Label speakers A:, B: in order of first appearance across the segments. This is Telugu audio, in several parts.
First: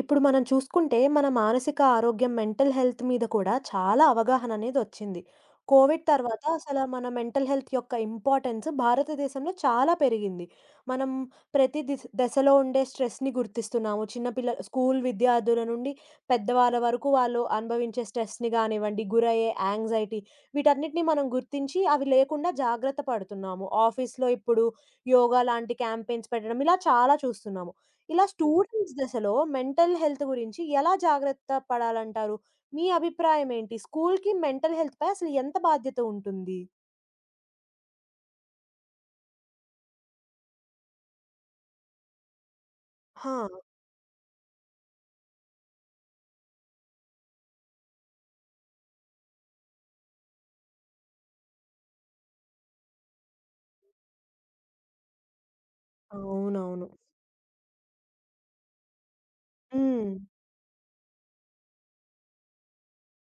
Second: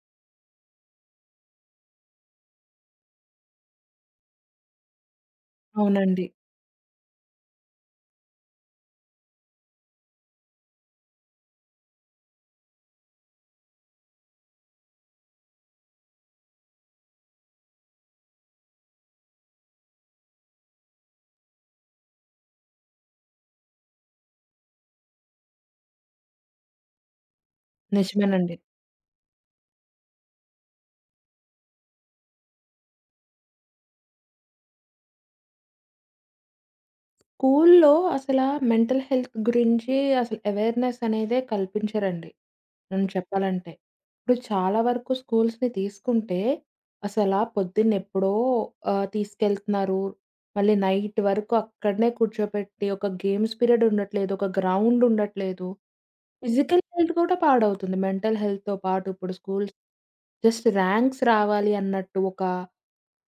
A: ఇప్పుడు మనం చూసుకుంటే మన మానసిక ఆరోగ్యం, మెంటల్ హెల్త్ మీద కూడా చాలా అవగాహన అనేది వచ్చింది. కోవిడ్
B: అవునండి.
A: తర్వాత అసల మన మెంటల్ హెల్త్ యొక్క ఇంపార్టెన్స్ భారతదేశంలో చాలా పెరిగింది. మనం ప్రతి దిశ దశలో ఉండే స్ట్రెస్‌ని గుర్తిస్తున్నాము. చిన్న పిల్ల స్కూల్ విద్యార్థుల నుండి పెద్దవాళ్ళ వరకు వాళ్ళు అనుభవించే స్ట్రెస్‌ని గానివ్వండి, గురయ్యే యాంగ్జైటీ, వీటన్నిటిని మనం గుర్తించి అవి లేకుండా జాగ్రత్త పడుతున్నాము. ఆఫీస్‌లో ఇప్పుడు యోగా లాంటి క్యాంపెయిన్స్ పెట్టడం ఇలా చాలా చూస్తున్నాము. ఇలా
B: నిజమేనండి.
A: స్టూడెంట్స్ దశలో మెంటల్ హెల్త్ గురించి ఎలా జాగ్రత్త పడాలంటారు? మీ అభిప్రాయం ఏంటి? స్కూల్‌కి మెంటల్ హెల్త్‌పై అసలు ఎంత బాధ్యత ఉంటుంది?
B: స్కూల్లో అసలా మెంటల్ హెల్త్ గురించి అసలు అవేర్‌నెస్ అనేదే కల్పించరండి, నేను
A: హా!
B: చెప్పాలంటే. ఇప్పుడు చాలా వరకు స్కూల్స్‌ని తీసుకుంటే అసలా పొద్దున్నెప్పుడో తీసుకెళ్తున్నారు. మళ్ళీ నైట్ వరకు అక్కడనే కూర్చోపెట్టి ఒక గేమ్స్ పీరియడ్ ఉండట్లేదు, ఒక గ్రౌండ్ ఉండట్లేదు. ఫిజికల్
A: అవునవును.
B: హెల్త్ కూడా పాడవుతుంది, మెంటల్ హెల్త్‌తో పాటు. ఇప్పుడు స్కూల్స్
A: హ్మ్.
B: జస్ట్ ర్యాంక్స్ రావాలి అన్నట్టు ఒక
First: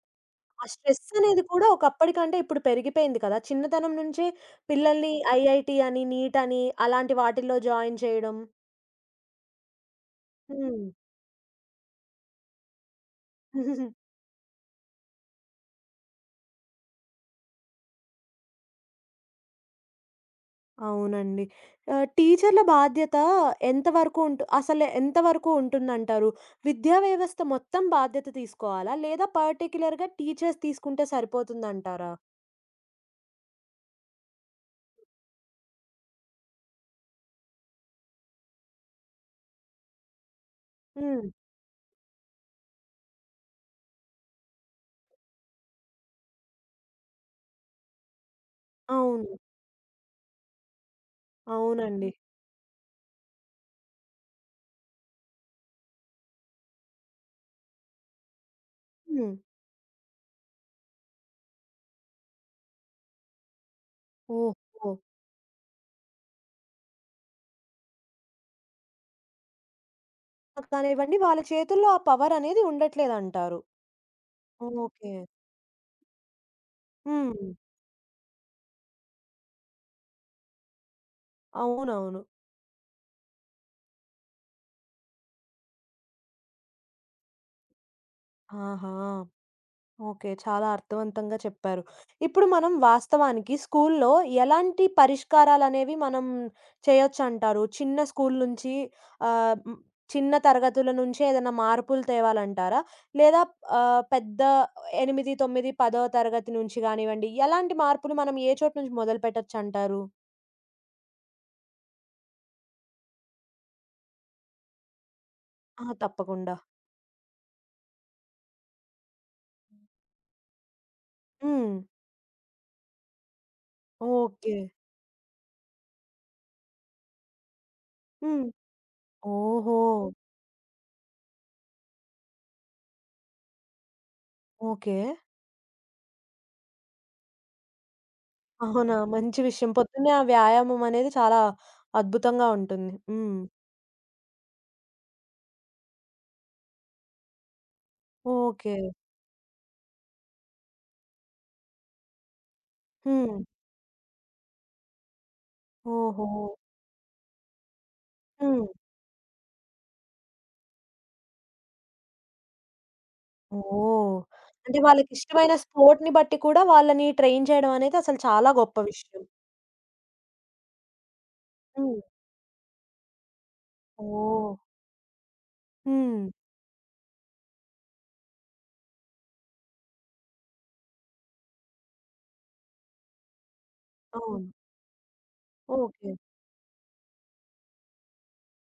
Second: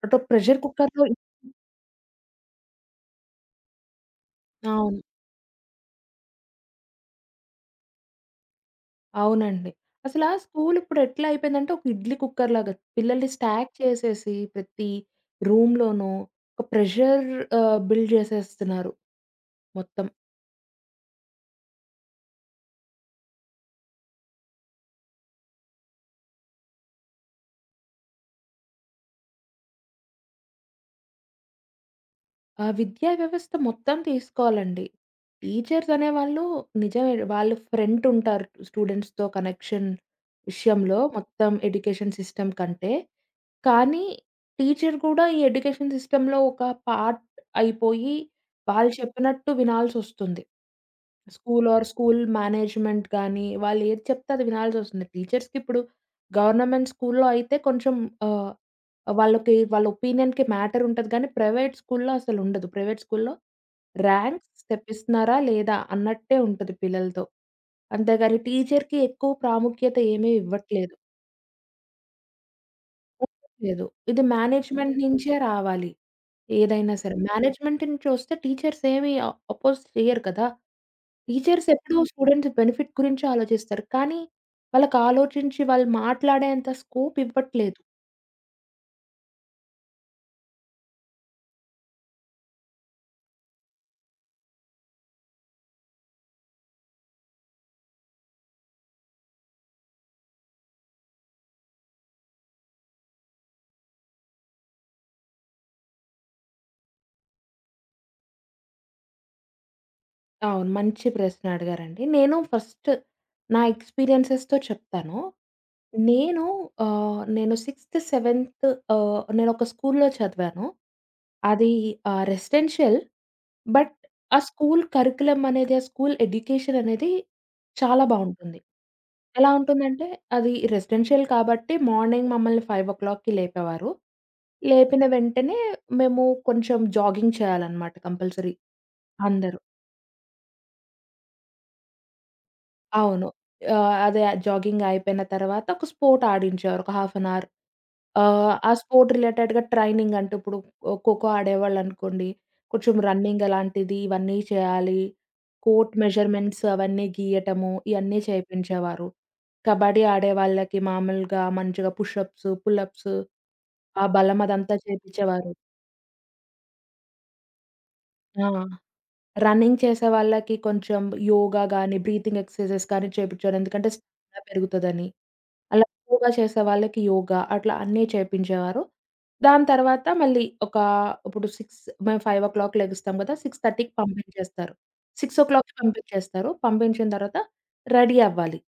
B: అటో ప్రెషర్
A: ఆ
B: కుక్కర్‌లో.
A: స్ట్రెస్ అనేది కూడా ఒకప్పటికంటే ఇప్పుడు పెరిగిపోయింది కదా! చిన్నతనం నుంచే
B: అవును,
A: పిల్లల్ని ఐఐటీ అని, నీట్ అని అలాంటి వాటిల్లో జాయిన్ చేయడం.
B: అవునండి. అసలా
A: హ్మ్.
B: స్కూలిప్పుడెట్లా అయిపోయిందంటే, ఒక ఇడ్లీ కుక్కర్‌లాగా పిల్లల్ని స్టాక్ చేసేసి, ప్రతి రూమ్‌లోనూ ఒక ప్రెషర్ బిల్డ్ జేసేస్తున్నారు మొత్తం.
A: అవునండి. టీచర్ల బాధ్యత ఎంతవరకు ఉంటు అసలు ఎంతవరకు ఉంటుందంటారు? విద్యా వ్యవస్థ మొత్తం బాధ్యత తీసుకోవాలా? లేదా పర్టిక్యులర్‌గా టీచర్స్ తీసుకుంటే సరిపోతుందంటారా?
B: ఆ విద్యా వ్యవస్థ మొత్తం తీసుకోవాలండి. టీచర్స్ అనేవాళ్ళు నిజమే, వాళ్ళు ఫ్రంటుంటారు స్టూడెంట్స్‌తో కనెక్షన్ విషయంలో
A: హ్మ్.
B: మొత్తం ఎడ్యుకేషన్ సిస్టమ్ కంటే. కానీ టీచర్ కూడా ఈ ఎడ్యుకేషన్ సిస్టమ్‌లో ఒక పార్ట్ అయిపోయి, వాళ్ళు
A: అవును.
B: చెప్పినట్టు వినాల్సొస్తుంది. స్కూల్ ఆర్
A: అవునండి.
B: స్కూల్ మేనేజ్‌మెంట్ గానీ, వాళ్ళు ఏది చెప్తే అది వినాల్సొస్తుంది. టీచర్స్‌కిప్పుడు గవర్నమెంట్ స్కూల్‌లో అయితే కొంచెం ఆహ్,
A: హ్మ్.
B: వాళ్ళకి వాళ్ళ ఒపీనియన్‌కి మ్యాటర్ ఉంటది కానీ, ప్రైవేట్ స్కూల్‌లో అసలుండదు. ప్రైవేట్ స్కూల్‌లో ర్యాంక్స్
A: ఓహో!
B: తెప్పిస్తున్నారా? లేదా? అన్నట్టే ఉంటది పిల్లలతో. అంతేగాని టీచర్‌కి ఎక్కువ ప్రాముఖ్యత ఏమీ ఇవ్వట్లేదు.
A: కానివ్వండి, వాళ్ళ చేతుల్లో ఆ పవరనేది ఉండట్లేదంటారు.
B: ఉండట్లేదు. ఇది మేనేజ్‌మెంట్
A: ఓకే.
B: నుంచే రావాలి. ఏదైనా సరే,
A: హ్మ్.
B: మేనేజ్‌మెంట్ నుంచి వస్తే టీచర్స్ ఏమి అ అపోజ్ చేయరు కదా! టీచర్స్ ఎప్పుడూ
A: అవునవును.
B: స్టూడెంట్స్ బెనిఫిట్ గురించే ఆలోచిస్తారు, కానీ వాళ్ళకి ఆలోచించి వాళ్ళు మాట్లాడేంత స్కోప్ ఇవ్వట్లేదు.
A: ఆహా! ఓకే. చాలా అర్థవంతంగా చెప్పారు. ఇప్పుడు మనం వాస్తవానికి స్కూల్లో ఎలాంటి పరిష్కారాలనేవి మనం చేయొచ్చంటారు? చిన్న స్కూల్ నుంచి ఆహ్, హ్మ్. చిన్న తరగతుల నుంచే ఏదైనా మార్పులు తేవాలంటారా? లేదా పెద్ద 8, 9, 10వ తరగతి నుంచి గానివ్వండి, ఎలాంటి మార్పులు మనం ఏ చోటు నుంచి మొదలుపెట్టొచ్చంటారు?
B: అవును, మంచి ప్రశ్న అడిగారండి. నేను ఫస్ట్ నా ఎక్స్‌పీరియన్సెస్‌తో చెప్తాను.
A: ఆ!
B: నేను
A: తప్పకుండా.
B: నేను 6థ్, 7థ్ నేనొక స్కూల్‌లో చదివాను. అది
A: హ్మ్.
B: రెసిడెన్షియల్. బట్ ఆ
A: ఓకే.
B: స్కూల్ కరిక్యులమ్ అనేది, ఆ స్కూల్ ఎడ్యుకేషన్ అనేది చాలా
A: హ్మ్.
B: బావుంటుంది. ఎలా
A: ఓహో!
B: ఉంటుందంటే, అది రెసిడెన్షియల్ కాబట్టి మార్నింగ్ మమ్మల్ని 5:00కి లేపేవారు.
A: ఓకే.
B: లేపిన వెంటనే మేము కొంచెం జాగింగ్ చేయాలనమాట, కంపల్సరీ
A: అవునా! మంచి
B: అందరూ.
A: విషయం. పొద్దున్నే ఆ వ్యాయామం అనేది చాలా అద్భుతంగా ఉంటుంది.
B: అవును.
A: హ్మ్.
B: ఆహ్, అదే జాగింగ్ అయిపోయిన తర్వాత ఒక స్పోర్ట్ ఆడించేవారు, ఒక హాఫ్ అన్ అవర్. ఆ
A: ఓకే.
B: స్పోర్ట్ రిలేటెడ్‌గా ట్రైనింగ్ అంటే ఇప్పుడు ఖోఖో ఆడేవాళ్ళనుకోండి, కొంచెం
A: హ్మ్.
B: రన్నింగ్ అలాంటిది ఇవన్నీ చేయాలి. కోర్ట్
A: ఓహో!
B: మెజర్‌మెంట్స్ అవన్నీ గీయటము, ఇయన్నీ
A: హ్మ్.
B: చేపించేవారు. కబడ్డీ ఆడేవాళ్ళకి మామూలుగా మంచిగా పుషప్స్, పులప్స్, ఆ
A: ఓహ్!
B: బలం అదంతా
A: అంటే
B: చేపిచ్చేవారు.
A: వాళ్ళకిష్టమైన స్పోర్ట్‌ని బట్టి కూడా వాళ్ళని ట్రైన్ చేయడం అనేది అసలు
B: ఆ!
A: చాలా గొప్ప విషయం.
B: రన్నింగ్ చేసే వాళ్ళకి కొంచెం యోగా గాని,
A: హ్మ్.
B: బ్రీతింగ్ ఎక్సర్‌సైజెస్ కానీ చేపిచ్చారు, ఎందుకంటే స్టామినా
A: ఓహ్!
B: పెరుగుతదని. అలా
A: హ్మ్.
B: యోగా చేసే వాళ్ళకి యోగా అట్లా అన్నీ చేపించేవారు. దాని తర్వాత మళ్ళీ ఒక ఇప్పుడు 6, మేము 5:00 లెగుస్తాం గదా! 6:30కి
A: అవును.
B: పంపించేస్తారు. 6:00కి
A: ఓకే.
B: పంపించేస్తారు. పంపించిన తర్వాత రెడీ అవ్వాలి.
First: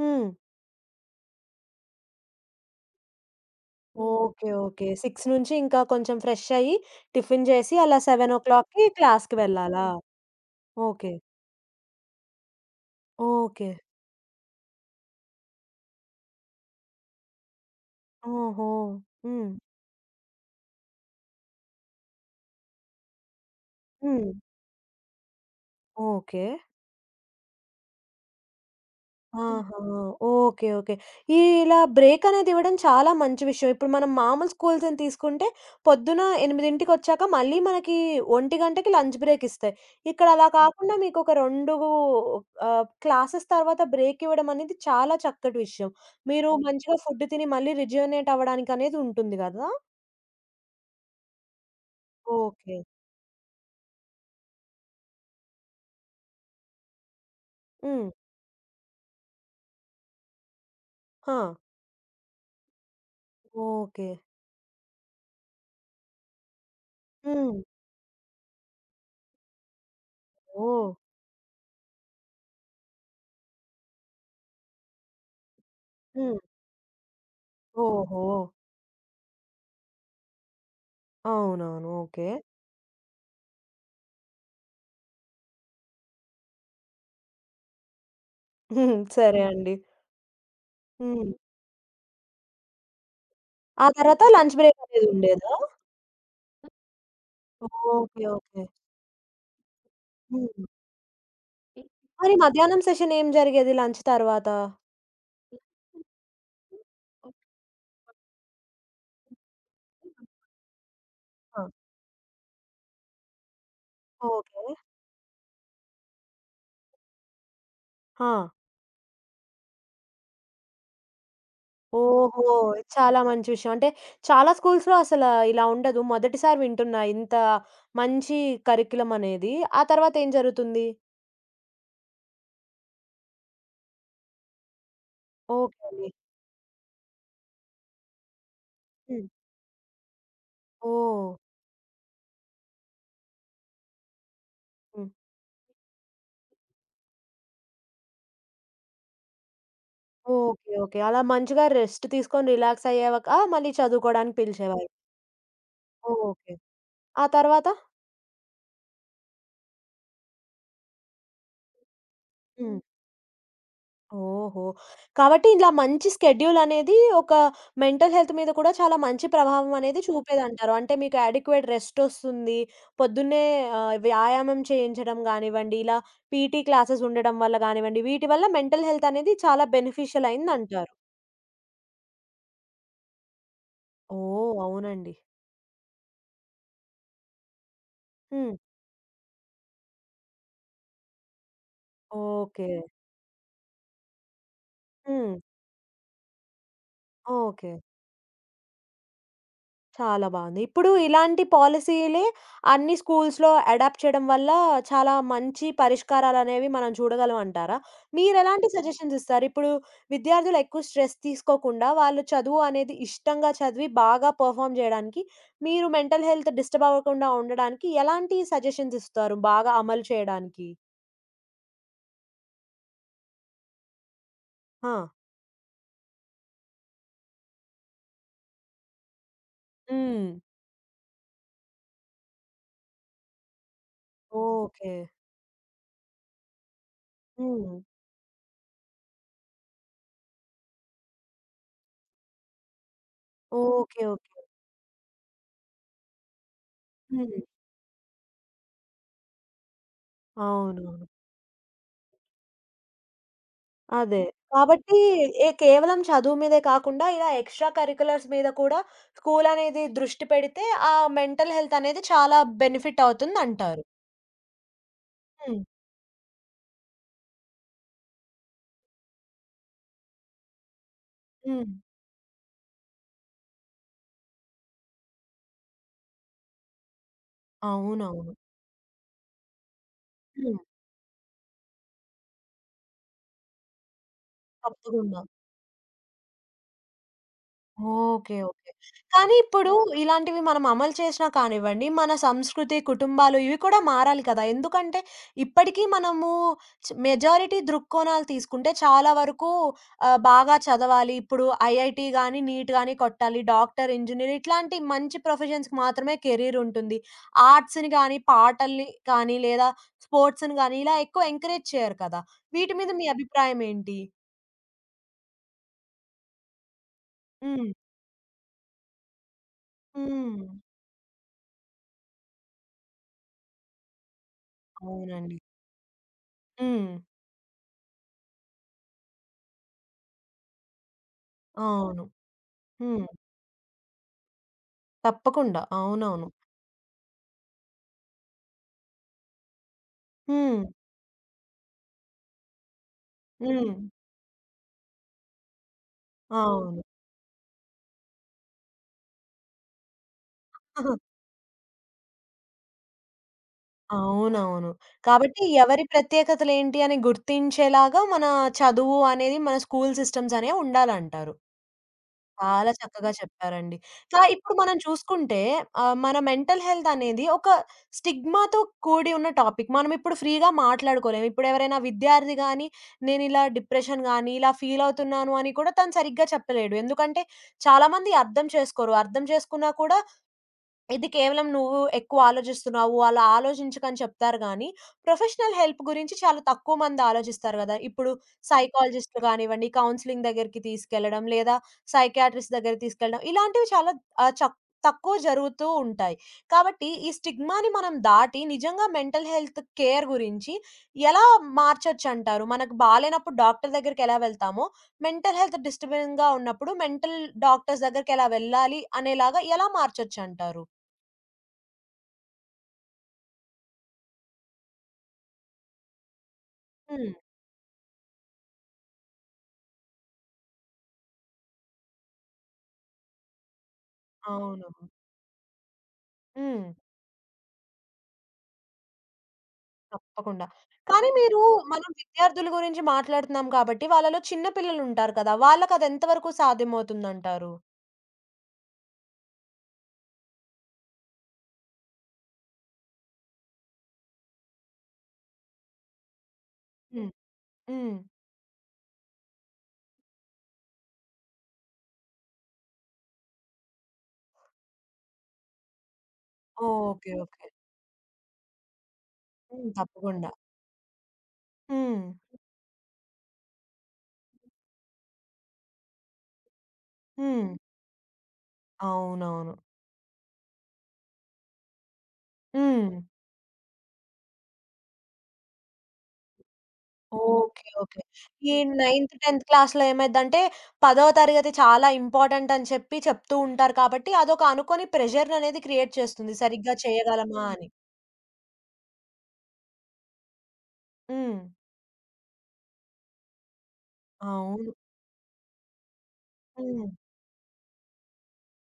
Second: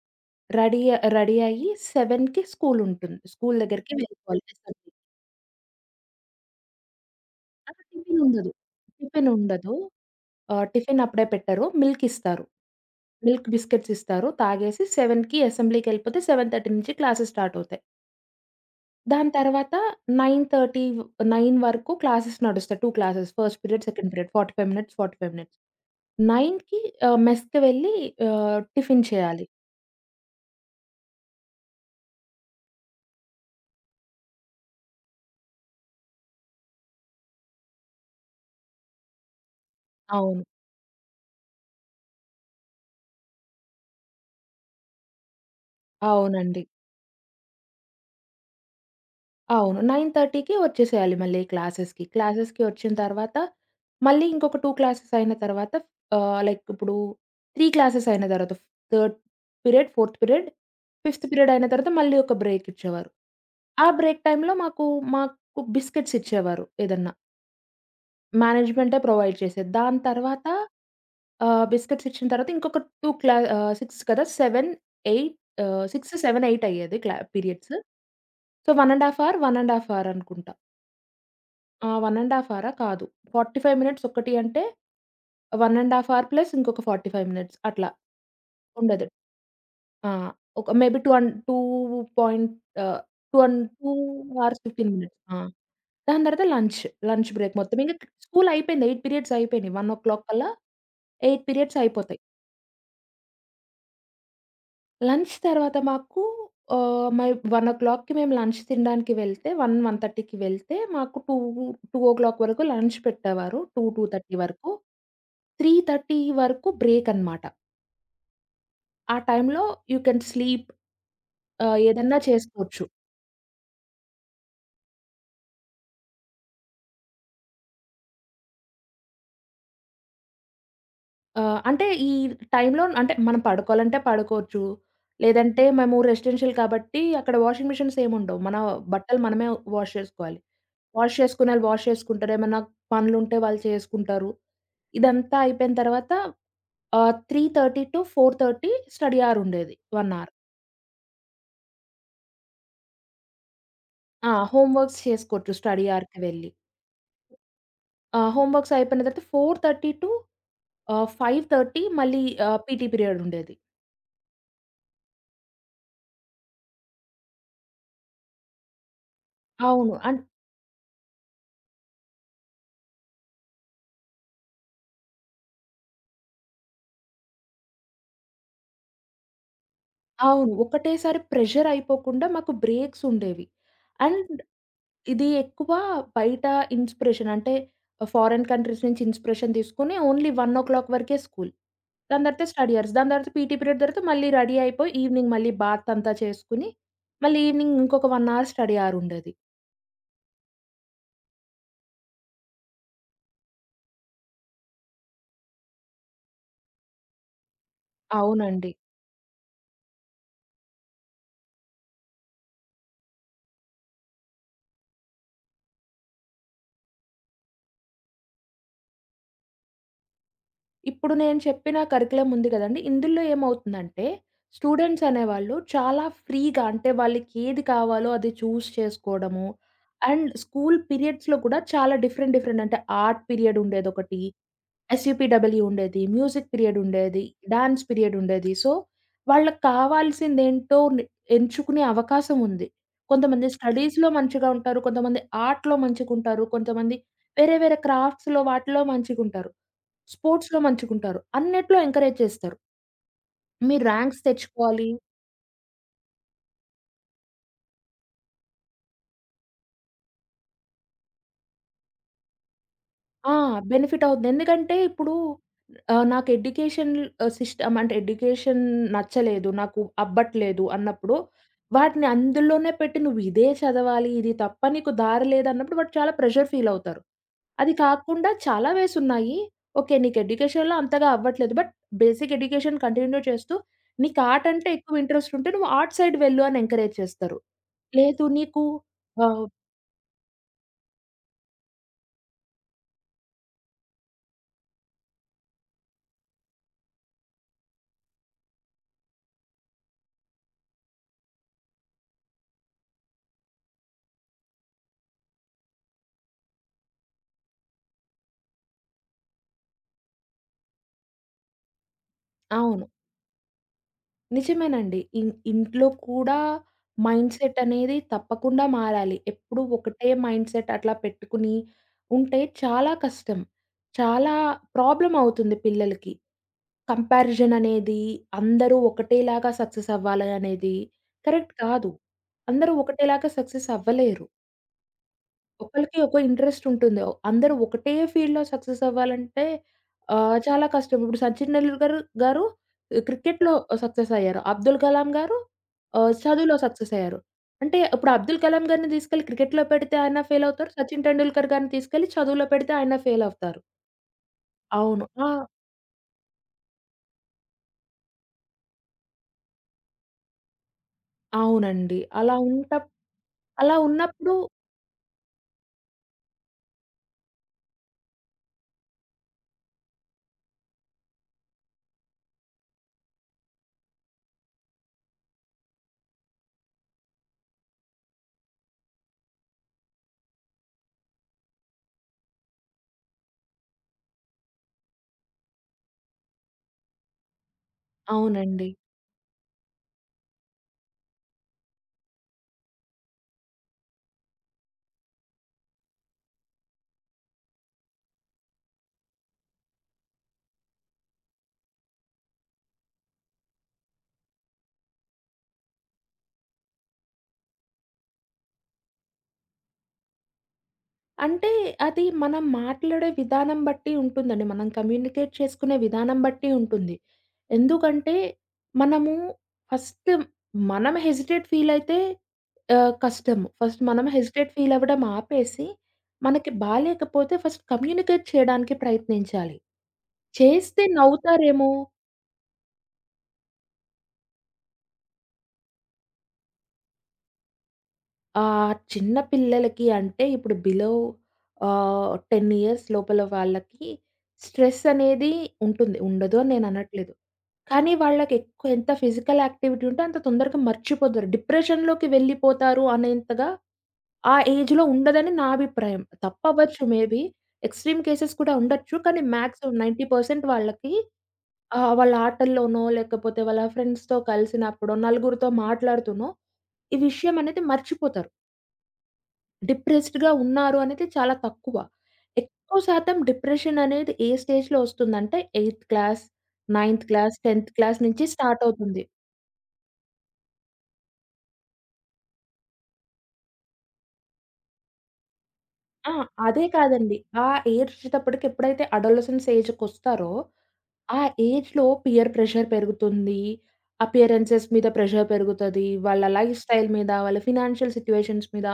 A: హ్మ్.
B: రెడీ రెడీ అయ్యి 7కి స్కూలుంటుంది. స్కూలు దగ్గరికి వెళ్ళిపోవాలి,
A: ఓకే. ఓకే.
B: ఎస్ఎం‌కి.
A: 6 నుంచి ఇంకా కొంచెం ఫ్రెష్ అయ్యి, టిఫిన్ చేసి
B: అక్కడ
A: అలా
B: టిఫినుండదు.
A: 7:00కి క్లాస్‌కి
B: టిఫినుండదు.
A: వెళ్ళాలా?
B: Tiffin
A: okay.
B: అప్పుడే పెట్టరు. మిల్క్ ఇస్తారు. Milk
A: okay.
B: బిస్కెట్స్ ఇస్తారు. తాగేసి 7కి అసెంబ్లీకెళ్ళిపోతే 7:30 నుంచి క్లాసెస్ స్టార్ట్ అవుతాయి.
A: ఓహో!
B: దాని
A: హ్మ్.
B: తర్వాత 9:30 వ్ 9 వరకు క్లాసెస్ నడుస్తాయి. 2 క్లాసెస్, ఫస్ట్ పీరియడ్, సెకండ్
A: హ్మ్.
B: Period, 45 minutes, 45 minutes.
A: ఓకే.
B: 9కి మెస్‌కి వెళ్ళి టిఫిన్ చేయాలి.
A: ఆహా! ఓకే. ఓకే. ఈ ఇలా బ్రేక్ అనేది ఇవ్వడం చాలా మంచి విషయం. ఇప్పుడు మనం మామూలు స్కూల్స్‌ని తీసుకుంటే పొద్దున 8కి మళ్ళీ మనకి 1 లంచ్ బ్రేక్ ఇస్తాయి. ఇక్కడ
B: అవును,
A: అలా హ్మ్. కాకుండా మీకు ఒక 2 క్లాసెస్ తర్వాత బ్రేక్ ఇవ్వడం అనేది చాలా చక్కటి విషయం. మీరు
B: అవునండి,
A: హ్మ్. మంచిగా ఫుడ్ తిని మళ్ళీ రిజ్యూనేట్ అవ్వడానికి అనేది ఉంటుంది గదా!
B: అవును. 9:30కి వచ్చేసేయాలి మళ్ళీ క్లాసెస్‌కి. క్లాసెస్‌కి
A: ఓకే.
B: వచ్చిన తర్వాత మళ్ళీ ఇంకొక 2 క్లాసెస్ అయిన తర్వాత, లైక్ ఇప్పుడు 3
A: హ్మ్.
B: క్లాసెస్ అయిన తర్వాత, third period, fourth period, fifth period
A: ఆ!
B: అయిన తర్వాత మళ్ళీ ఒక బ్రేక్ ఇచ్చేవారు. ఆ
A: ఓకే.
B: బ్రేక్ టైమ్‌లో మాకు బిస్కెట్స్ ఇచ్చేవారు ఏదన్నా.
A: హ్మ్.
B: మేనేజ్‌మెంటే ప్రొవైడ్ చేసేది. దాని తర్వాత
A: ఓహ్!
B: బిస్కిట్స్ ఇచ్చిన తర్వాత ఇంకొక 6 కదా! 7, 8, 6, 7,
A: హ్మ్.
B: 8 అయ్యేది క్లా పీరియడ్స్.
A: ఓహో!
B: సో, 1 ½ అవర్, 1 ½ అవర్ అనుకుంటా.
A: అవునవును.
B: ఆ! 1
A: ఓకే.
B: ½ అవరా? కాదు. 45 మినిట్స్ ఒకటి అంటే 1 ½ అవర్ ప్లస్ ఇంకొక 45 మినిట్స్ అట్లా
A: హ్మ్.
B: ఉండేది.
A: సరే అండి.
B: ఆ! ఒక మేబీ 2 అండ్
A: హ్మ్.
B: 2 పాయింట్ ఆహ్, 2 అండ్
A: ఆ
B: 2
A: తర్వాత లంచ్
B: అవర్స్
A: బ్రేక్
B: 15
A: అనేది
B: మినిట్స్. ఆ!
A: ఉండేదా?
B: దాని తర్వాత లంచ్. లంచ్ బ్రేక్ మొత్తం. ఇంక
A: ఓకే.
B: School
A: okay.
B: అయిపోయింది. 8 పీరియడ్స్ అయిపోయినాయి. 1:00
A: హ్మ్.
B: కల్లా 8 పీరియడ్స్
A: ఇ
B: అయిపోతాయి.
A: మరి మధ్యాహ్నం సెషన్ ఏం జరిగేది లంచ్ తర్వాత?
B: లంచ్ తర్వాత మాకు ఆహ్, మై 1:00కి మేము లంచ్ తినడానికి వెళ్తే 1, 1:30కి వెళ్తే మాకు
A: ఆ!
B: 2, 2:00 వరకు లంచ్ పెట్టేవారు. 2, 2:30
A: ఓకే.
B: వరకు. 3:30 వరకు బ్రేక్ అన్నమాట.
A: ఆ!
B: ఆ టైంలో యూ కెన్ స్లీప్, ఏదన్నా
A: ఓహో!
B: చేసుకోవచ్చు.
A: ఇది చాలా మంచి విషయం. అంటే చాలా స్కూల్స్‌లో అసల ఇలా ఉండదు. మొదటిసారి వింటున్నా ఇంత మంచి కరిక్యులమ్ అనేది. ఆ తర్వాత ఏం జరుగుతుంది?
B: అంటే ఈ టైంలో అంటే మనం పడుకోవాలంటే పడుకోవచ్చు. లేదంటే
A: ఓకే
B: మేము
A: అండి.
B: రెసిడెన్షియల్ కాబట్టి అక్కడ వాషింగ్ మిషన్స్ ఏముండవు. మన బట్టలు
A: హ్మ్.
B: మనమే వాష్ చేసుకోవాలి. వాష్
A: ఓహ్!
B: చేసుకునేళ్ళు వాష్ చేసుకుంటారు. ఏమన్నా పనులుంటే వాళ్ళు చేసుకుంటారు.
A: హ్మ్.
B: ఇదంతా అయిపోయిన తర్వాత 3:30-4:30 స్టడీ అవర్ ఉండేది, 1 అవర్.
A: ఓకే. ఓకే. అలా మంచిగా రెస్ట్ తీసుకొని రిలాక్స్ అయ్యాక మళ్ళీ
B: ఆ!
A: చదువుకోవడానికి
B: హోమ్
A: పిలిచేవారు.
B: వర్క్స్ చేసుకోవచ్చు స్టడీ అవర్‌కి వెళ్ళి.
A: ఓకే. ఆ తర్వాత?
B: ఆ! హోమ్ వర్క్స్ అయిపోయిన తర్వాత 4:30 టు 5:30 మళ్ళీ
A: హ్మ్.
B: పీటీ పీరియడ్ ఉండేది.
A: ఓహో! కాబట్టి ఇలా మంచి స్కెడ్యూల్ అనేది ఒక మెంటల్ హెల్త్ మీద కూడా చాలా మంచి ప్రభావం
B: అవును.
A: అనేది చూపేదంటారు. అంటే మీకు అడిక్వేట్ రెస్ట్ ఒస్తుంది. పొద్దున్నే వ్యాయామం చేయించడం గానివ్వండి, ఇలా పీటీ క్లాసెస్ ఉండడం వల్ల గానివ్వండి, వీటి వల్ల మెంటల్ హెల్త్ అనేది చాలా బెనిఫిషియల్
B: అవును,
A: అయిందంటారు.
B: ఒకటేసారి ప్రెషర్ అయిపోకుండా మాకు బ్రేక్స్ ఉండేవి. And
A: oh! అవునండి.
B: ఇది ఎక్కువ బయట ఇన్‌స్పిరేషన్ అంటే ఫారెన్
A: హ్మ్.
B: కంట్రీస్ నుంచి ఇన్‌స్పిరేషన్ తీసుకొని ఓన్లీ 1:00 వరకే స్కూల్. దాని తర్వాత
A: ఓకే.
B: Study hours. దాని తర్వాత పీటీ పీరియడ్ తర్వాత మళ్ళీ రెడీ అయిపోయి ఈవినింగ్
A: హ్మ్.
B: మళ్ళీ బాత్ అంతా చేసుకొని మళ్ళీ
A: ఓకే.
B: ఈవినింగ్ ఇంకొక 1 అవర్ స్టడీ అవర్ ఉండేది.
A: చాలా బావుంది. ఇప్పుడు ఇలాంటి పాలిసీలే అన్ని స్కూల్స్‌లో అడాప్ట్ చేయడం వల్ల చాలా మంచి పరిష్కారాలనేవి మనం చూడగలం అంటారా? మీరెలాంటి
B: అవునండి.
A: సజెషన్స్ ఇస్తారు? ఇప్పుడు విద్యార్థులు ఎక్కువ స్ట్రెస్ తీసుకోకుండా వాళ్ళు చదువు అనేది ఇష్టంగా చదివి బాగా పెర్ఫార్మ్ చేయడానికి మీరు మెంటల్ హెల్త్ డిస్టర్బ్ అవ్వకుండా ఉండడానికి ఎలాంటి సజెషన్స్ ఇస్తారు బాగా అమలు చేయడానికి?
B: ఇప్పుడు నేను చెప్పిన కరిక్యులమ్ ఉంది కదండీ! ఇందులో ఏమవుతుందంటే,
A: ఆ!
B: స్టూడెంట్స్ అనేవాళ్ళు చాలా ఫ్రీగా, అంటే వాళ్ళకి ఏది కావాలో అది చేసుకోవడము.
A: హ్మ్.
B: అండ్ స్కూల్ పీరియడ్స్‌లో కూడా చాలా డిఫరెంట్, డిఫరెంట్ అంటే ఆర్ట్ పీరియడ్ ఉండేదొకటి.
A: ఓకే.
B: ఎస్‌యూపీడబ్ల్యూ ఉండేది. మ్యూజిక్ పీరియడ్ ఉండేది.
A: హ్మ్.
B: డాన్స్ పీరియడ్ ఉండేది. సో, వాళ్ళకి కావాల్సిందేంటో ని ఎంచుకునే అవకాశం ఉంది. కొంతమంది
A: ఓకే.
B: స్టడీస్‌లో
A: ఓకే.
B: మంచిగా ఉంటారు. కొంతమంది ఆర్ట్‌లో మంచిగుంటారు. కొంతమంది
A: హ్మ్.
B: వేరే వేరే క్రాఫ్ట్స్‌లో వాటిలో మంచిగుంటారు. స్పోర్ట్స్‌లో
A: అవునవును.
B: మంచిగుంటారు. అన్నిట్లో ఎంకరేజ్ చేస్తారు. మీరు
A: అదే.
B: ర్యాంక్స్ తెచ్చుకోవాలి.
A: కాబట్టి ఏ కేవలం చదువు మీదే కాకుండా ఇలా ఎక్స్‌ట్రా కరిక్యులర్స్ మీద కూడా స్కూలనేది దృష్టి పెడితే ఆ మెంటల్ హెల్త్ అనేది చాలా బెనిఫిట్
B: ఆ!
A: అవుతుందంటారు.
B: బెనిఫిట్ అవుద్ది. ఎందుకంటే ఇప్పుడు
A: హ్మ్.
B: నాకు ఎడ్యుకేషన్ సిస్టమ్ అంటే ఎడ్యుకేషన్ నచ్చలేదు, నాకు అబ్బట్లేదు అన్నప్పుడు
A: హ్మ్.
B: వాటిని అందులోనే పెట్టి నువ్వు ఇదే చదవాలి, ఇది తప్ప నీకు దారి లేదన్నప్పుడు వాడు చాలా ప్రెషర్ ఫీల్ అవుతారు. అది కాకుండా
A: అవునవును.
B: చాలా వేస్ ఉన్నాయి. ఓకే, నీకు
A: హ్మ్.
B: ఎడ్యుకేషన్‌లో అంతగా అవ్వట్లేదు, బట్ బేసిక్ ఎడ్యుకేషన్ కంటిన్యూ చేస్తూ నీకు ఆర్ట్ అంటే ఎక్కువ
A: తప్పకుండా.
B: ఇంట్రెస్ట్ ఉంటే నువ్వు ఆర్ట్ సైడ్ వెళ్ళు అని ఎంకరేజ్ చేస్తారు. లేదు
A: ఓకే.
B: నీకు
A: ఓకే. కానీ
B: ఆహ్
A: ఇప్పుడు ఇలాంటివి మనం అమలు చేసినా కానివ్వండి, మన సంస్కృతి, కుటుంబాలు ఇవి కూడా మారాలి కదా! ఎందుకంటే ఇప్పటికీ మనము మెజారిటీ దృక్కోణాలు తీసుకుంటే చాలా వరకు బాగా చదవాలి. ఇప్పుడు ఐఐటీ గాని, నీట్ గాని కొట్టాలి. డాక్టర్, ఇంజినీర్ ఇట్లాంటి మంచి ప్రొఫెషన్స్‌కి మాత్రమే కెరీర్ ఉంటుంది. ఆర్ట్స్‌ని గాని, పాటల్ని కానీ లేదా స్పోర్ట్స్‌ని గాని ఇలా ఎక్కువ ఎంకరేజ్ చేయరు కదా! వీటి
B: అవును,
A: మీద మీ అభిప్రాయం ఏంటి?
B: నిజమేనండి. ఇంట్లో కూడా మైండ్‌సెట్
A: హ్మ్.
B: అనేది తప్పకుండా మారాలి. ఎప్పుడు ఒకటే
A: హ్మ్.
B: మైండ్‌సెట్ అట్లా పెట్టుకుని ఉంటే చాలా కష్టం. చాలా ప్రాబ్లమ్
A: అవునండి.
B: అవుతుంది పిల్లలకి.
A: హ్మ్.
B: కంపారిజన్ అనేది, అందరూ ఒకటేలాగా సక్సెస్ అవ్వాలి అనేది కరెక్ట్ కాదు.
A: అవును.
B: అందరూ
A: హ్మ్.
B: ఒకటేలాగా సక్సెస్ అవ్వలేరు.
A: తప్పకుండా.
B: ఒకళ్ళకి ఒక
A: అవునవును.
B: ఇంట్రెస్ట్ ఉంటుంది. అందరూ ఒకటే ఫీల్డ్‌లో సక్సెస్ అవ్వాలంటే
A: హ్మ్.
B: చాలా కష్టం. ఇప్పుడు 'సచిన్ టెండూల్కర్' గారు క్రికెట్‌లో
A: హ్మ్.
B: సక్సెస్ అయ్యారు. 'అబ్దుల్ కలాం' గారు చదువులో
A: అవును.
B: సక్సెస్ అయ్యారు. అంటే ఇప్పుడు 'అబ్దుల్ కలాం' గారిని తీసుకెళ్ళి క్రికెట్‌లో పెడితే ఆయన ఫెయిల్ అవుతారు. 'సచిన్ టెండూల్కర్' గారిని తీసుకెళ్ళి చదువులో పెడితే ఆయన ఫెయిల్ అవుతారు.
A: అవునవును.
B: అవును, ఆ!
A: కాబట్టి ఎవరి ప్రత్యేకతలేంటి అని గుర్తించేలాగా మన చదువు అనేది మన స్కూల్ సిస్టమ్స్ అనేవి ఉండాలంటారు.
B: అవునండి.
A: చాలా చక్కగా చెప్పారండి.
B: అలా
A: కానీ
B: ఉన్నప్పుడు
A: ఇప్పుడు మనం చూసుకుంటే మన మెంటల్ హెల్త్ అనేది ఒక స్టిగ్మాతో కూడి ఉన్న టాపిక్. మనం ఇప్పుడు ఫ్రీగా మాట్లాడుకోలేము. ఇప్పుడు ఎవరైనా విద్యార్థి గాని, నేను ఇలా డిప్రెషన్ గాని, ఇలా ఫీల్ అవుతున్నాను అని కూడా తను సరిగ్గా చెప్పలేడు. ఎందుకంటే చాలామంది అర్థం చేసుకోరు. అర్థం చేసుకున్నా కూడా ఇది కేవలం నువ్వు ఎక్కువ ఆలోచిస్తున్నావు, అలా ఆలోచించకని చెప్తారు గానీ, ప్రొఫెషనల్ హెల్ప్ గురించి చాలా తక్కువ మంది ఆలోచిస్తారు గదా! ఇప్పుడు
B: అవునండి.
A: సైకాలజిస్ట్‌లు గానివ్వండి, కౌన్సెలింగ్ దగ్గరికి తీసుకెళ్లడం, లేదా సైకియాట్రిస్ట్ దగ్గరికి తీసుకెళ్లడం, ఇలాంటివి చాలా ఆహ్, చక్ తక్కువ జరుగుతూ ఉంటాయి. కాబట్టి ఈ స్టిగ్మాని మనం దాటి నిజంగా మెంటల్ హెల్త్ కేర్ గురించి ఎలా మార్చొచ్చంటారు? మనకు బాలేనప్పుడు డాక్టర్ దగ్గరికెలా వెళ్తామో, మెంటల్ హెల్త్ డిస్టర్బింగ్‌గా ఉన్నప్పుడు మెంటల్ డాక్టర్స్ దగ్గరికెలా వెళ్ళాలి అనేలాగా ఎలా మార్చొచ్చంటారు?
B: అంటే అది మనం మాట్లాడే విధానం బట్టి ఉంటుందండి. మనం కమ్యూనికేట్ చేసుకునే విధానం బట్టి ఉంటుంది.
A: హ్మ్.
B: ఎందుకంటే మనము ఫస్ట్ మనం హెసిటేట్ ఫీల్ అయితే కష్టము. ఫస్ట్ మనం హెసిటేట్
A: అవును.
B: ఫీల్ అవ్వడం ఆపేసి, మనకి
A: హ్మ్.
B: బాలేకపోతే ఫస్ట్ కమ్యూనికేట్ చేయడానికి ప్రయత్నించాలి.
A: తప్పకుండా.
B: చేస్తే
A: కానీ మీరు
B: నవ్వుతారేమో!
A: మనం విద్యార్థుల గురించి మాట్లాడుతున్నాం కాబట్టి, వాళ్ళలో చిన్న పిల్లలుంటారు కదా! వాళ్ళకదెంత వరకు సాధ్యమవుతుందంటారు?
B: చిన్న పిల్లలకి అంటే ఇప్పుడు బిలో 10 ఇయర్స్ లోపల వాళ్ళకి స్ట్రెస్ అనేది ఉంటుంది. ఉండదు అని నేను
A: హ్మ్.
B: అనట్లేదు. కానీ
A: హ్మ్.
B: వాళ్ళకెక్కువ ఎంత ఫిజికల్ యాక్టివిటీ ఉంటే అంత తొందరగా మర్చిపోతారు. డిప్రెషన్‌లోకి వెళ్ళిపోతారు అనేంతగా ఆ ఏజ్‌లో ఉండదని నా అభిప్రాయం. తప్పవ్వచ్చు may
A: okay.
B: Be.
A: Okay.
B: Extreme cases కూడా ఉండొచ్చు. కానీ
A: హ్మ్.
B: మాక్సిమం
A: తప్పకుండా.
B: 90% వాళ్ళకి
A: హ్మ్.
B: వాళ్ళ ఆటల్లోనో, లేకపోతే వాళ్ళ ఫ్రెండ్స్‌తో కలిసినప్పుడో, నలుగురితో మాట్లాడుతూనో ఈ విషయం
A: హ్మ్.
B: అనేది మర్చిపోతారు.
A: అవునవును.
B: డిప్రెస్డ్‌గా ఉన్నారు అనేది చాలా తక్కువ. ఎక్కువ
A: హ్మ్.
B: శాతం డిప్రెషన్ అనేది ఏ స్టేజ్‌లో వస్తుందంటే, eighth class, ninth class,
A: okay.
B: 10థ్
A: ఓకే.
B: క్లాస్ నుంచి
A: ఈ
B: స్టార్ట్ అవుతుంది.
A: 9థ్, 10థ్ క్లాస్‌లో ఏమైద్దంటే, 10వ తరగతి చాలా ఇంపార్టెంట్ అని చెప్తూ ఉంటారు కాబట్టి, అదొక అనుకోని ప్రెషర్ అనేది క్రియేట్
B: ఆ!
A: చేస్తుంది.
B: అదే
A: సరిగ్గా
B: కాదండి.
A: చేయగలమా
B: ఆ
A: అని.
B: ఏజొచ్చేటప్పటికి ఎప్పుడైతే అడోలసెన్స్ ఏజ్‌కొస్తారో, ఆ
A: హ్మ్.
B: ఏజ్‌లో పీర్ ప్రెషర్ పెరుగుతుంది. అపియరెన్సెస్
A: అవును.
B: మీద ప్రెషర్ పెరుగుతది. వాళ్ళ లైఫ్
A: హ్మ్.
B: స్టైల్ మీద, వాళ్ళ ఫినాన్షియల్ సిట్యుయేషన్స్ మీద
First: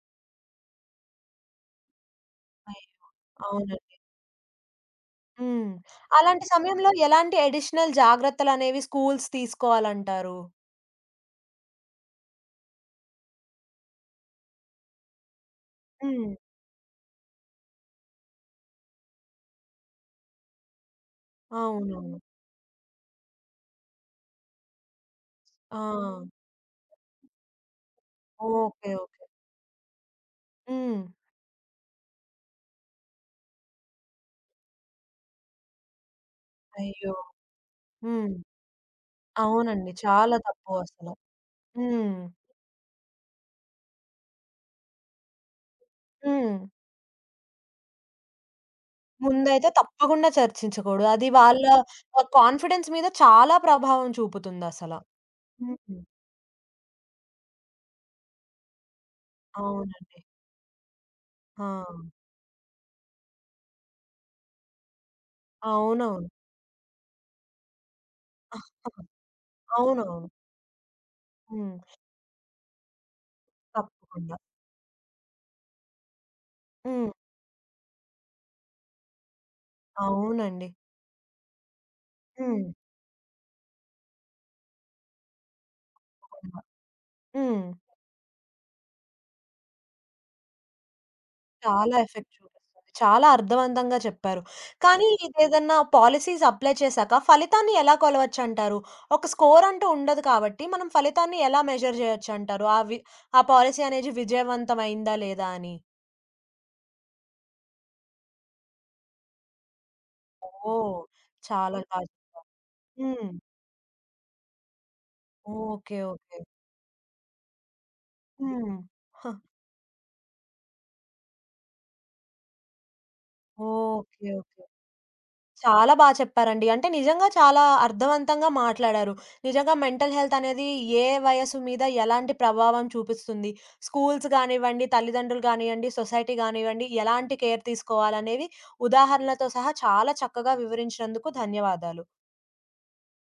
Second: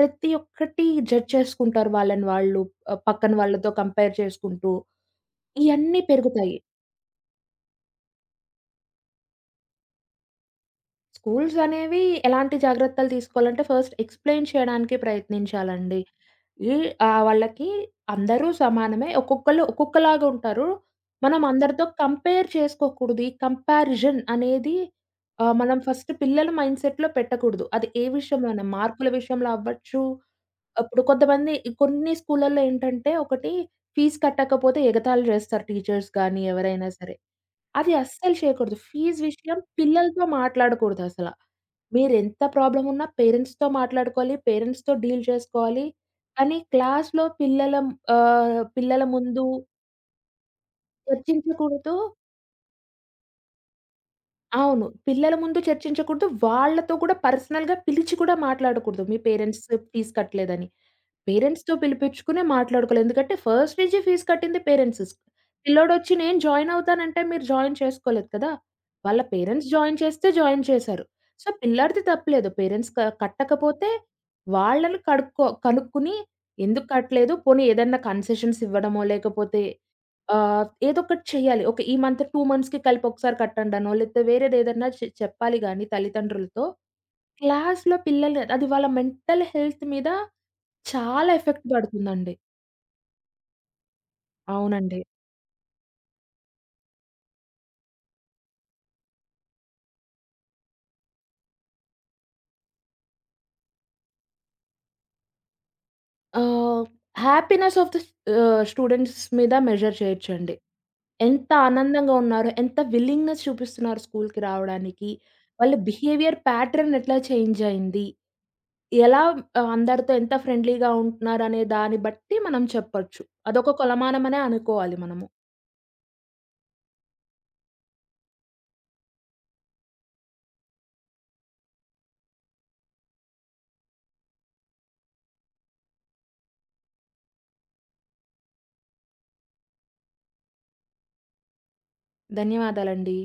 B: ప్రతి ఒక్కటి జడ్జ్ చేసుకుంటారు వాళ్ళని వాళ్ళు, పక్కన వాళ్ళతో
A: అవునండి.
B: కంపేర్ చేసుకుంటూ.
A: హ్మ్. సో
B: ఇయన్నీ
A: అలాంటి
B: పెరుగుతాయి.
A: సమయంలో ఎలాంటి అడిషనల్ జాగ్రత్తలనేవి స్కూల్స్ తీసుకోవాలంటారు?
B: స్కూల్స్ అనేవి ఎలాంటి జాగ్రత్తలు తీసుకోవాలంటే ఫస్ట్ ఎక్స్‌ప్లెయిన్ చేయడానికి ప్రయత్నించాలండి.
A: హ్మ్.
B: ఈ వాళ్ళకి అందరూ సమానమే. ఒక్కొక్కళ్ళు ఒక్కొక్కలాగా ఉంటారు. మనం అందరితో
A: అవునవును.
B: కంపేర్ చేసుకోకూడదు. ఈ కంపారిజన్ అనేది మనం
A: ఆ!
B: ఫస్ట్ పిల్లల మైండ్‌సెట్‌లో పెట్టకూడదు. అది ఏ విషయంలోనైనా
A: ఓకే.
B: మార్కుల
A: ఓకే.
B: విషయంలో అవ్వచ్చు.
A: హ్మ్.
B: అప్పుడు కొంతమంది కొన్ని స్కూళ్ళల్లో ఏంటంటే ఒకటి ఫీజ్ కట్టకపోతే ఎగతాళి చేస్తారు టీచర్స్ గానీ, ఎవరైనా
A: అయ్యో!
B: సరే. అది
A: హ్మ్.
B: అస్సలు చేయకూడదు. ఫీజ్ విషయం
A: అవునండి.
B: పిల్లలతో
A: చాలా తప్పు
B: మాట్లాడకూడదు
A: అసల.
B: అసల.
A: హ్మ్.
B: మీరెంత ప్రాబ్లమ్ ఉన్నా పేరెంట్స్‌తో మాట్లాడుకోవాలి, పేరెంట్స్‌తో డీల్ చేసుకోవాలి.
A: హ్మ్.
B: కానీ క్లాస్‌లో పిల్లల ముందు
A: ముందైతే తప్పకుండా చర్చించకూడదు. అది వాళ్ళ
B: చర్చించకూడదు.
A: కాన్ఫిడెన్స్ మీద చాలా ప్రభావం
B: అవును,
A: చూపుతుందసల.
B: పిల్లల ముందు
A: హ్మ్.
B: చర్చించకూడదు. వాళ్ళతో కూడా పర్సనల్‌గా పిలిచి కూడా మాట్లాడకూడదు మీ పేరెంట్స్ ఫీజ్
A: అవునండి.
B: కట్టలేదని.
A: ఆ!
B: పేరెంట్స్‌తో పిలిపించుకునే మాట్లాడుకోవాలి. ఎందుకంటే ఫస్ట్ నుంచి ఫీజ్ కట్టింది పేరెంట్స్. పిల్లోడొచ్చి
A: అవునవును.
B: నేను జాయిన్ అవుతానంటే మీరు జాయిన్ చేసుకోలేదు కదా! వాళ్ళ పేరెంట్స్ జాయిన్
A: అవునవును.
B: చేస్తే జాయిన్ చేశారు. సో,
A: హ్మ్.
B: పిల్లాడిది తప్పులేదు. పేరెంట్స్ కట్టకపోతే
A: తప్పకుండా.
B: వాళ్ళని కనుక్కుని ఎందుకు
A: హ్మ్.
B: కట్టలేదు? పోనీ ఏదన్నా కన్సెషన్స్ ఇవ్వడమో లేకపోతే
A: అవునండి.
B: ఏదోకటి చేయాలి. ఓకే, ఈ మంత్, 2
A: హ్మ్.
B: మంత్స్‌కి కలిపి ఒకసారి కట్టండనో, లేకపోతే వేరేదేదన్నా చెప్పాలి గానీ తల్లిదండ్రులతో.
A: హ్మ్.
B: క్లాస్‌లో పిల్లలు అది వాళ్ళ మెంటల్ హెల్త్ మీద చాలా ఎఫెక్ట్
A: చాలా ఎఫెక్ట్
B: పడుతుందండి.
A: చూపిస్తుంది. చాలా అర్థవంతంగా చెప్పారు.
B: అవునండి.
A: కానీ ఇదేదన్నా పాలిసీస్ అప్లై చేశాక ఫలితాన్ని ఎలా కొలవచ్చంటారు? ఒక స్కోర్ అంటూ ఉండదు కాబట్టి మనం ఫలితాన్ని ఎలా మెజర్ చేయొచ్చంటారు? ఆ పాలిసీ అనేది విజయవంతం అయిందా లేదా అని?
B: ఆహ్, హ్యాపీనెస్ ఆఫ్ ద స్టూడెంట్స్ మీద మెజర్ చేయొచ్చండి.
A: ఓహ్!
B: ఎంత
A: చాలా బా
B: ఆనందంగా ఉన్నారు, ఎంత
A: హ్మ్.
B: విల్లింగ్‌నెస్ చూపిస్తున్నారు స్కూల్‌కి రావడానికి, వాళ్ళ
A: ఓకే. ఓకే.
B: బిహేవియర్ ప్యాటర్న్ ఎట్లా చేంజ్ అయింది,
A: హ్మ్.
B: ఎలా
A: హ!
B: ఆహ్, అందరితో ఎంత ఫ్రెండ్లీగా ఉంటున్నారనే దాన్ని బట్టి మనం చెప్పొచ్చు. అదొక
A: ఓకే.
B: కొలమానమనే
A: ఓకే.
B: అనుకోవాలి మనము.
A: చాలా బా చెప్పారండి. అంటే నిజంగా చాలా అర్థవంతంగా మాట్లాడారు. నిజంగా మెంటల్ హెల్త్ అనేది ఏ వయస్సు మీద ఎలాంటి ప్రభావం చూపిస్తుంది? స్కూల్స్ గానివ్వండి, తల్లిదండ్రులు గానియండి, సొసైటీ గానివ్వండి, ఎలాంటి కేర్ తీసుకోవాలనేవి ఉదాహరణలతో సహా చాలా చక్కగా వివరించినందుకు ధన్యవాదాలు.
B: ధన్యవాదాలండి.